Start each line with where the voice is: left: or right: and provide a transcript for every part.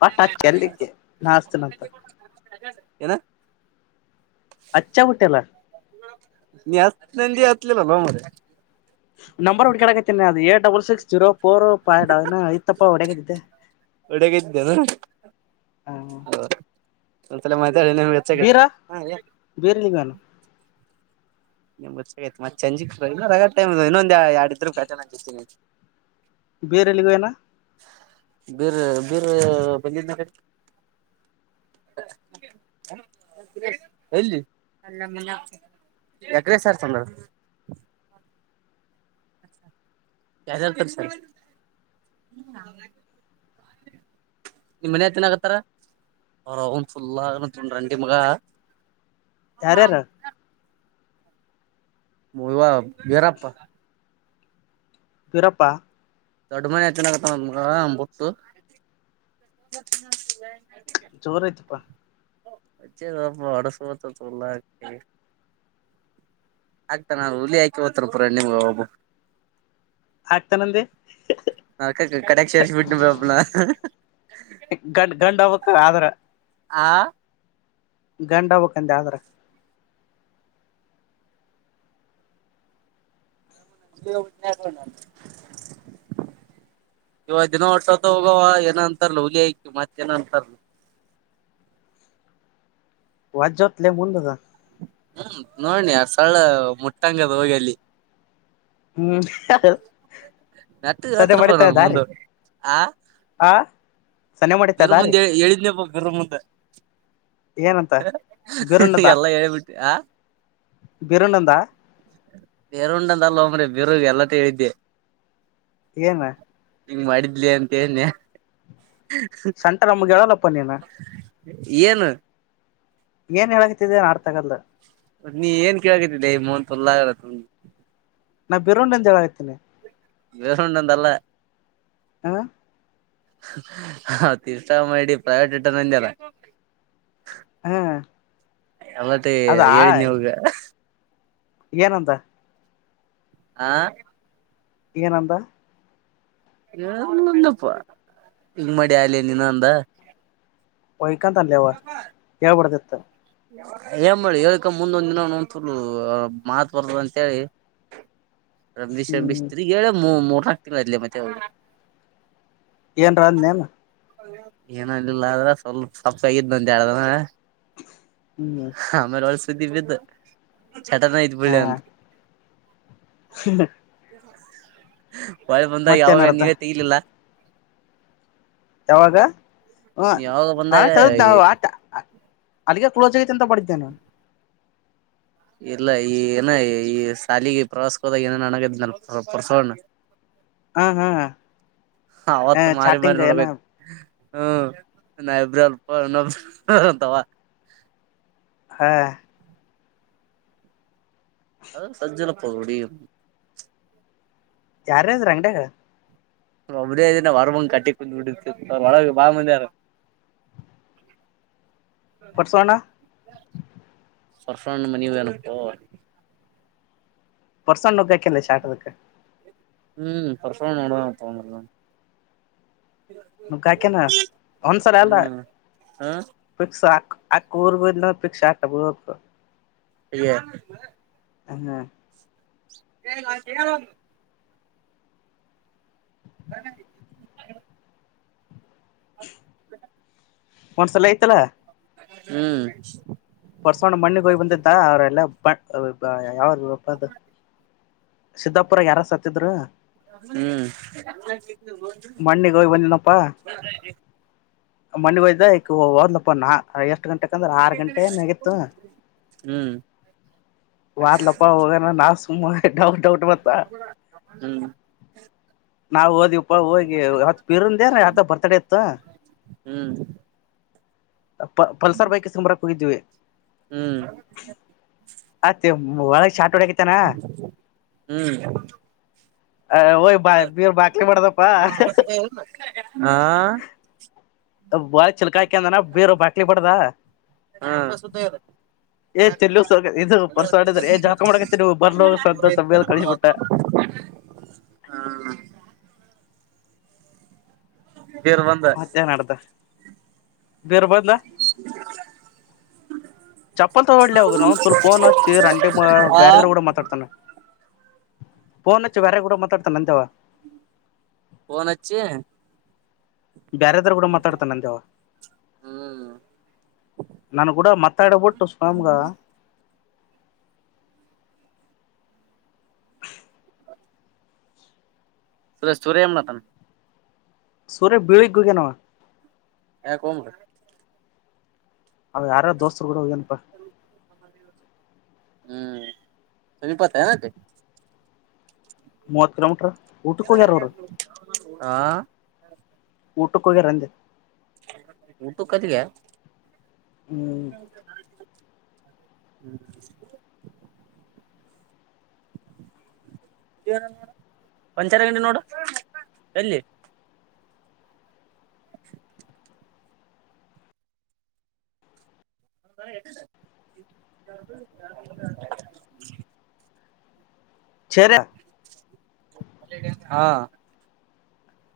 left: ಪಠ ಕಅಚಿ ಅಲ್ಲಿಕ್ಕೆ ನ ಅಸ್ತನಂತ
right: ಏನ
left: ಅಜಾ ಹೊಟೆಲ್ಲ
right: ನೀ ಆತ್ ನಂದ ಆತ್ಿಲ್ಲಲ್ಲ ಮರ
left: ನಂಬರ್ ಹುಡ್ಕಡಕತೇನ ಅದು ಎಷ್ಟು ಡಬಲ್ ಸಿಕ್ಸ್ ಜೀರೋ ಪರ ಪಿಡಾವನ ಇತ್ತಪ್ಪ ಉಡಗಿದಿದ್ದ
right: ಹೊಡ್ಯಾಗಿದ್ದೇನು
left: ಹ
right: ಸ [inaudible] ನಿ್ಗೆ
left: ಬೀರ್ಲಿಗನು
right: [inaudible] ನಿಮ್ ಗತ್ಚ್ಚಾಗತ್ತ್ತತ್ ಚಜಿ ರ [inaudible] ಟೈೊಂದು ಯಾರಡಿದ್ರು ಕಟೆ ನಗಿಸತೀನಿ
left: ಬೇರೆಲ್ಲಿಗೋ ಏನಾ
right: ಬೀರ್ ಬೀರ್ ಬ ಎಲ್ಲಿ ಯಕ್ರ ಸರ್ ಚಂದ ಯ್ದ ಹಳ್ತರಿ ಸರ್ [inaudible] ನಿಮ ಮನತನ್ಗತ್ತಾರ ಅವರ ಫುಲ್ಂಡಂಡಿ ಮಗ
left: ಯಾರ್ಯಾರು
right: ಇವ ಬರಪ್ಪಪ್ಪ
left: ವಿರಪ್ಪ
right: ದೊಡ್ಡ ಮನೆತ್ತನ ಆಗತ್ತ ನಮಬುಟ್ಟು [inaudible]
left: ಜೋರ ಆಯ್ತಪ್ಪಾ
right: ಚ್ಚೆ ಸ್ವಲ್ಪ ಹೊಡಸತಲ್ಲಾ [unintelligible] ಹಾ ಆಗ್ತ ನಾನು ಹುಲಿ ಹಾಕಿ ತಪರ ನಿಮ್ಗ ಒಬ್ಬ
left: ಆಗ್ತಾನಂದಿ
right: ಕಡಕ್ ಸ ಬಿಟ್ಟ ಬಪನ
left: ಗಂಡ ಗಂಡ್ ಹಕ್ಕ ಆದ್ರ
right: ಆ
left: ಗಂಡ ಹಬಕಂತ ಆದ್ರೆ
right: [unintelligible] ಇವ ದಿನ ಒಟ್ಟತ ಹೋಗವ ಏನ ಅಂತಾರಲ ಹುಲಿಕ ಮತ್ತ ಏನ ಅಂತಾರಲ
left: ವಜಜತ್ಲ ಮುಂದ ದದ
right: ಹ್ಮ್ ನೋಡ್ನಿ ಆ ಸಳ ಮುಟ್ಟಂಗದ್ ಹೋಗಿ ಅಲ್ಲಿ
left: ಹ್ಮ್
right: ನಟ್ಟು
left: ಸನೆ
right: ಎತ್ರಪ
left: ಮಾಡಿತಾ
right: ನ ಮುಂದ
left: ದಾರಿ
right: ಆ
left: ಆ ಸನೆ ಮಾಡಿತಾ
right: ಬಿರು
left: ದಾರಿ
right: ಮುಂದ ಹೇಳಿದ್ನೇಪ್ಪ ಬಿರು ಮುಂದ
left: ಏನಂತ
right: ಎಲ್ಲ ಹೇಿಬಿಟ್ಟೆ ಆ
left: ಬೀರಣ್ಣದ
right: ಬೇರುಂಡಂದ ಅಲ್ ಒಮ್ಮ್ರೆ ಬಿರುಗೆ ಎಲ್ಲತ್ತ ಹೇಳಿದ್ದೆ
left: ಏನ್
right: ಹಂಗ ಮಾಡಿದ್ಲಿ ಅಂತ ಹೇಳನೆೆ
left: ಸಂಟ ನಮ್ಗೆ ಹೇಳೋನಪ್ಪ ನೀನು
right: ಏನು
left: ಏನ್ ಹೇಳಕ್ತಿದೆ ನಾಡ್ತಗಲ್್ದ
right: ನೀ ಏನ್ ಕೇಳಕಿದ್ದ ಇ ಮನ್ತ್ಲ್ಲ ಆಗಲ್ಲ
left: ನಾ ಬಿರೊಂಡಂದ ಜ ಆ್ತೇನೆ
right: ಬಿರಂಡಂತಲ್ಲ
left: ಹ
right: ಹ ತೀರ್ಥ ಮಾಡಿ ಪ್ರೈವೇಟ್ ಇಟ್ಟಾನ ಅಂದಲ್ಲಾ
left: ಹ್ಮ್
right: ಮತ್ತೆ ಹೇಳಿದ್ನಿ ಇವಾಗ
left: ಏನಂತ
right: ಆ
left: ಏನ್ ಅಂದಾ
right: ದಪ್ಪ ಹಿಂಗ ಮಾಡಿ ಆಲಿ ನೀನು ಅಂದಾ
left: [unintelligible] ಅಲ್ಲಯವ ಹೇಳ್ಬಾರ್ದ ಇತ್ [unintelligible]
right: ಏ ಮಾಡಿ ಹೇಳ್ಕ ಮುಂದೊಂದ್ ದಿನ [unintelligible] ಬರ್ದ ಅಂತೇಳಿ ರಂಬಿಸಿ ರಮ್ಮಿಸಿ
left: ಹ್ಮ್
right: ತಿರುಗಳೇ ಮು ಮೂರ ಹತ್ ತಿಂಗಳಾಯಿತಲೇ
left: ಏನ್ರ ಅದೇನ್
right: ಏನಂದಿಲ್ಲ ಆದ್ರ ಸ್ವಲ್ಪ ಸಪ್ಪಗಿದ್ ಬಂತ ಹೇಳ್ದಾನ
left: ಹ್ಮ್
right: [unintelligible] ಸುದ್ದಿ ವಿಧ ಚಟನ ಐತಿ ಬಿಳ್ಳಿ ಅಂತ
left: ಹ
right: ಒಳಿ ಬಂದಗ ಯಾವಾಗ
left: ನಡ್ದ
right: ನೀವೇ ತೆಗಲಿಲ್ಲ
left: ಯಾವಾಗ ಹ್ಮ
right: ನೀವ್ ಯಾವಾಗ ಬಂದಾಗ
left: [unintelligible] ಅಲ್ಲಿಗೆ ಫೋನ್ ಹಚ್ಚ ತ ಪಡಿದ್ದೆ ನಿನು
right: ಇಲ್ಲ ಈ ಏನ ಈ ಶಾಲಿಗೆ ಪ್ರವಾಸಗೋದಾಗ ಏನೇನ್ ಅನಗದ್ನ ಪರಸುಅಣ್ಣಾ
left: ಹಾ ಹಾ ಹ
right: ಅವತ್
left: ಹ
right: ಮಾರಿ ಮಾರಿ
left: ಚಾಟಿಂಗ ಯೆನ
right: ನೋಡ್ಬೇಕ ಹ್ಮ್ ನ ನೈಬ್ರಲ್ ಅವಾ
left: ಹಾ
right: ಹೌದು ಸಜ್ಜ ಇಲಾ ಪಗಡಿ
left: ಯಾರಾದ್ರ ಅಂಗಡಾಗ
right: ಅಬಡೇ ಇದನ ವರಮಂ ಕಟ್ಟಿ ಕುಂದು ಬಿಟಿನೀ ಒಳಗ ಬಾಳ ಮಂದಿ ಅದಾರ
left: ಪರಸೋಣ್ಣಾ
right: ಪರಸುಅಣ್ಣಾ ಮನಿಗೆ ಹೋಗ್ಯಾನ
left: ಪರ್ಸಣ್ಣುಗಾಕಲ್ಲ ಚಾಟದಕ್ಕೆ
right: ಹೂ ಪರಸು ಅಣ್ಣಾ ಹೊಡೆದನತ್
left: ರೊಕ್ಕ ಹಾಕ್ಕಯಾನ ಒಂದ್ಸಾರಿ ಅಲ್ಲ
right: ಹ್ಮ್ ಹ
left: ಪಿಕ್ಸ್ ಹಾಕ ಆಕಿಊರ ಬಿಟ್ಳಂದ್ರ ಪಿಕ್ಸ್
right: [unintelligible]
left: ಹ್ಮ್
right: [unintelligible] [inaudible]
left: ಒಂದು ಸಲ ಆಯಿತಲ್ಲ.
right: ಹ್ಮ್.
left: ಹೊರ್ಸೊಂಡ್ ಮಣ್ಣಿಗೋಯ್ ಬಂದಿದ್ದಾರ ಅವ್ರಲ್ಲ ಯಾವ [unintelligible] ಸಿದ್ದಾಪುರ ಯಾರ ಸತ್ತಿದ್ರು.
right: ಹ್ಮ್.
left: ಮಣ್ಣಿಗ್ ಹೋಗ್ ಬಂದೆನಪ್ಪ. [unintelligible] ಓದ್ಲಪ್ಪ ನಾ ಎಷ್ಟ್ ಗಂಟೆಕಂದ್ರೆ ಆರ್
right: ಹ್ಮ್
left: ಗಂಟೆ ಆಗಿತ್ತು ವದ್ಲಪ್ಪ ಹೋಗ್ರ ನಾವ ಸುಮ ಡೌಟ್ ಡೌಟ್ ಬತ್ತ ನಾವ್ ಓದವಿ ಅ ಹೋಗಿ ಅವತ್ ಪಿರುಂದ ನ ಅದ ಬರ್ತಡೆ ಇತ್ತು
right: ಹ್ಮ್
left: ಪ ಪಲ್ಸರ್ ಬೈಕ್ ಇಸ್ಕೋಬ್ರಕ್ ಹೋಗಿದೀವಿ
right: ಹ್ಮ್ ಹ್ಮ್
left: ಅತ್ತ ಒಳಗ ಷಾಟ್ ಹೊಡೆ ಕುಂತಾನ.
right: ಹ್ಮ್
left: ಅ ಒಯ್ ಬಾ ಬೀರ್ ಬಾಕಲಿ ಮಾಡ್ದಪ್ಪಾ
right: ಹಾ.
left: ಬಾರಿ ಚಿಲಕಾಕಂದಾನ ಬೀರು ಬಾಟ್ಲಿ ಬಡದಾ, ಏ ಚೆಲ್ಲು ಇದು ಪರ್ಸ ಹೊಡಿದ್ರ ಏ ಜಳಕ ಮಾಡಕತ್ತಿ ನೀವು ಬರ್ಲ ಹೋಗ ಸದ್ದ ಮೇಲ್ ಕಳಿಸ್ಬಿಟ್ಟ
right: [unintelligible] ಬೀರ್ ಬಂದ
left: ಮತ್ತನ್ ಅಡತ ಬೀರ್ ಬಂದ ಚಪ್ಪಲ ತೋಂಡ್ ಒಡ್ಲೆ ಅವ್ಗ ನೌನ್ ತುಲ್ಲ್ ಪೋನ್ ಹಚ್ಚಿ, ರಂಡಿ ಮಗ ಬೇರೆಯವರ ಗೂ ಡ ಮಾತಾಡ್ತಾನ. ಫೋನ್ ಹಚ್ಚಿ ಬೇರೆಯವರ ಗೂಡ ಮಾತಾಡ್ತಾನ ಅಂತವಾ,
right: ಫೋನ್ ಹಚ್ಚಿ
left: ಬ್ಯಾರಾದರು ಗೂಡ ಮಾತಾಡ್ತಾನಂತಿವ.
right: ಹ್ಮ್
left: ನನ್ನ ಗೂಡ ಮಾತಾಡಬಟ್ಟು ಸುಳ್ಳೇ ಮಗ,
right: [unintelligible]
left: ಸೂರ್ಯ ಬಿಳಿಗಿ ಬಿದ್ದನ್ವ,
right: ಯಾಕ್ ಕೋಮಾರಿ,
left: ಅವ ಯಾರ ದೋಸ್ತರು ಕೂಡ ಹೋಗ್ಯನಪಾ,
right: ಹ್ಮ್ ಸಮೀಪ ಆಗುತ್ತೇನ.
left: ಮೂವತ್ತು ಕಿಲೋಮೀಟರ್, ಊಟಕ್ ಹೋಗ್ಯಾರ ಅವ್ರು
right: ಆ
left: ಟಕ್ ಹೋಗ್ಯಾರಂದ್
right: ಊಟ ಕತಿಗೆ, [inaudible]
left: ಹ್ಮ್
right: ಪಂಚರ ಅಂಗಡಿ ನೋಡು. ಎಲ್ಲಿ, [inaudible] [inaudible]
left: ಚಹರೆ
right: ಹಾ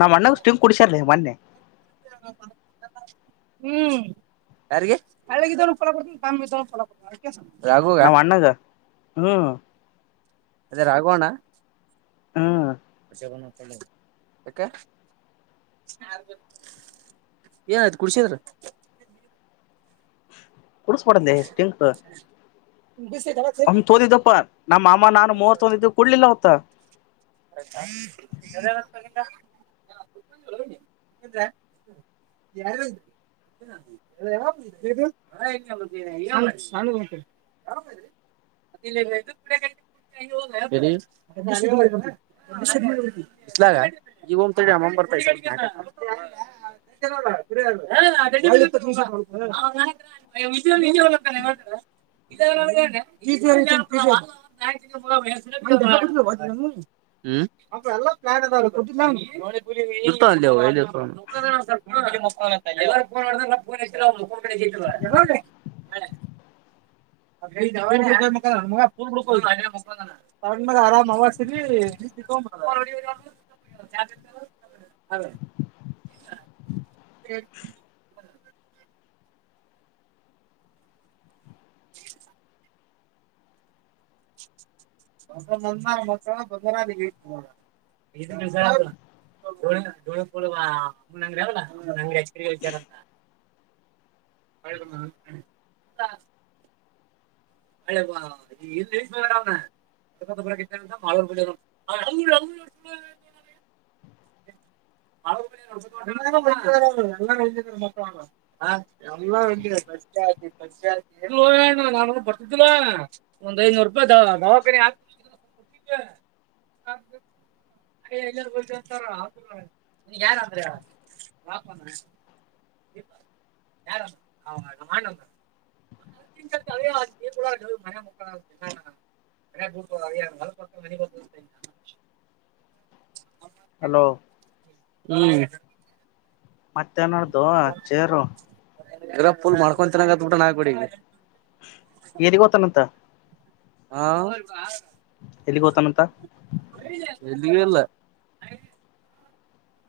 left: ನಮ್ಮ ಅ್ಣಗ್ುಿ್ ಕುಡಸರ್ಲಿ ಮೊೆ
right: ಹ್ಮ ಸ ಕಳಗೆ ತವನಫಲ ಕೊಡ್ತ ತಮ್ಮ ಭಫಲ ಕೊಡ್ತ
left: ನಾ ವ್ಣಾಗ ಹ್ಮ್
right: ಅದೇ ರಾಘವೋಣ
left: ಹ್ಮ್
right: ಯಾಕ ಏನಯ್ತು ಕುಡ್ಸಿದ್ರ
left: ಕುಡಸು ಮಾಡಡಂದೆ್ಟಿಂ ಹ ೋಡಿ ದಪ್ಪಾರ ನಮ್ಮ ಮಾಮ ನಾನು ಮೂವತ್ತೊಂದ ಇದ ಕುಡ್ಲಿಲ್ಲ ಅವತ್ತ,
right: ಎಲ್ಲೀಅಲಂತ ಮಾನಿಕ್ ಯಾರ್ಯಾರಹೋಗತೀರ್ ಇಲ ಇ ಅಮ್ಮ ಬರ್ತ ಹಿಮ್ಮ ಹ ಹಿಮ್ ಮ ಮೂ ಅಂಗಡಿ ಅವಲ್ಲ ಅಂಗಡಿಚಾರಂತ ಮಾ ನ ಒಂದ್ ಐನೂರು ರೂಪಾಯಿ ದವಾಖ ಯಾರ ಅಂದ್ರ ಯೂಡ ಮ ಮು ಮ
left: ಹಲೋ
right: [unintelligible] ಹ್ಮ್
left: ಮತ್ತೇನೋಡ್ದು ಚೇರು
right: ಊಟ ಆಗ್ಬಡಿ
left: ಏರಿಗೋತಾನಂತ
right: ಹಾ
left: ಎಲ್ಲಿ ಹತಾನಂತ
right: ಎಲ್ಲಿಗಲ್ಲ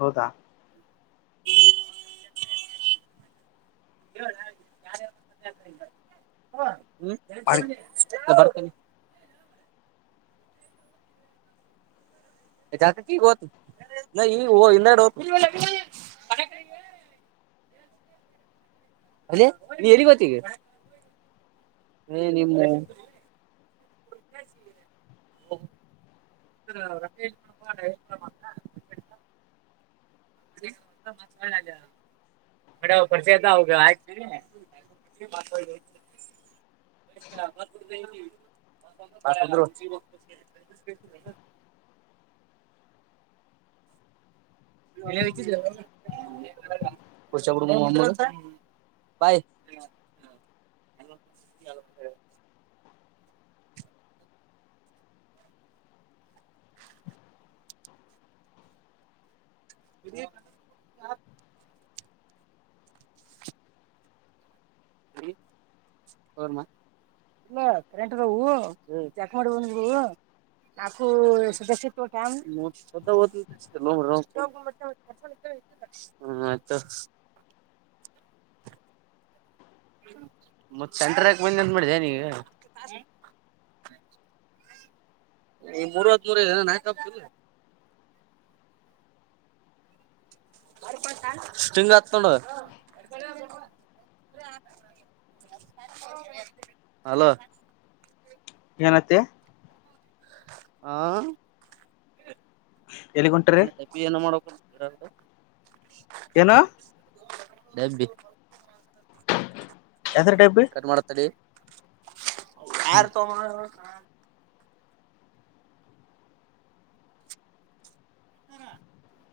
left: ಹೌದಾ
right: ಾಯ ಹ
left: ಮಾಡ್ಕ
right: ಹ್ಮಞ [unintelligible] ಚತಗತ್ತು ನ ಈ ಇಲ್ಲಡು ಅದೇ ನೀ ಎಲ್ಲಿ ಗೊತ್ತಗ ಹ್ಮ ನಿಮ್ದ ಮ ಪರಿಚಯ ಅವ ಆಯ ಕುಷಪ ಬಾಯ ಇ ಇಲ್ಲ ಕರೆಂಟ್ ಆದವು ಚೆಕ್ ಮಾಡಿ ಬಂದ ನಾಕು [unintelligible] ಮತ್ ಸೆಂಟ್ರಕ್ ಬಂದಂತ ಮಾಡಿದೆ ನೀಗ [unintelligible] ಸಿಂಗ್ ಆತ ನೋಡು [inaudible] ಹಲೋ
left: ಏನತ್ತಿ
right: ಹಾ
left: ಎಲ್ಲಿಗುಂಟ್ರಿ
right: [unintelligible] ಏನ ಮಾಡಬೇಕ [unintelligible]
left: ಏನು
right: [unintelligible]
left: ಹೆಸರು ಡಬ್ಬಿ
right: ಕಟ್ ಮಾಡ್ತಡಿ [inaudible]
left: ಹ್ಮ್
right: ಯಾರ ತಗೋಬಂದರ ಹಾ [unintelligible]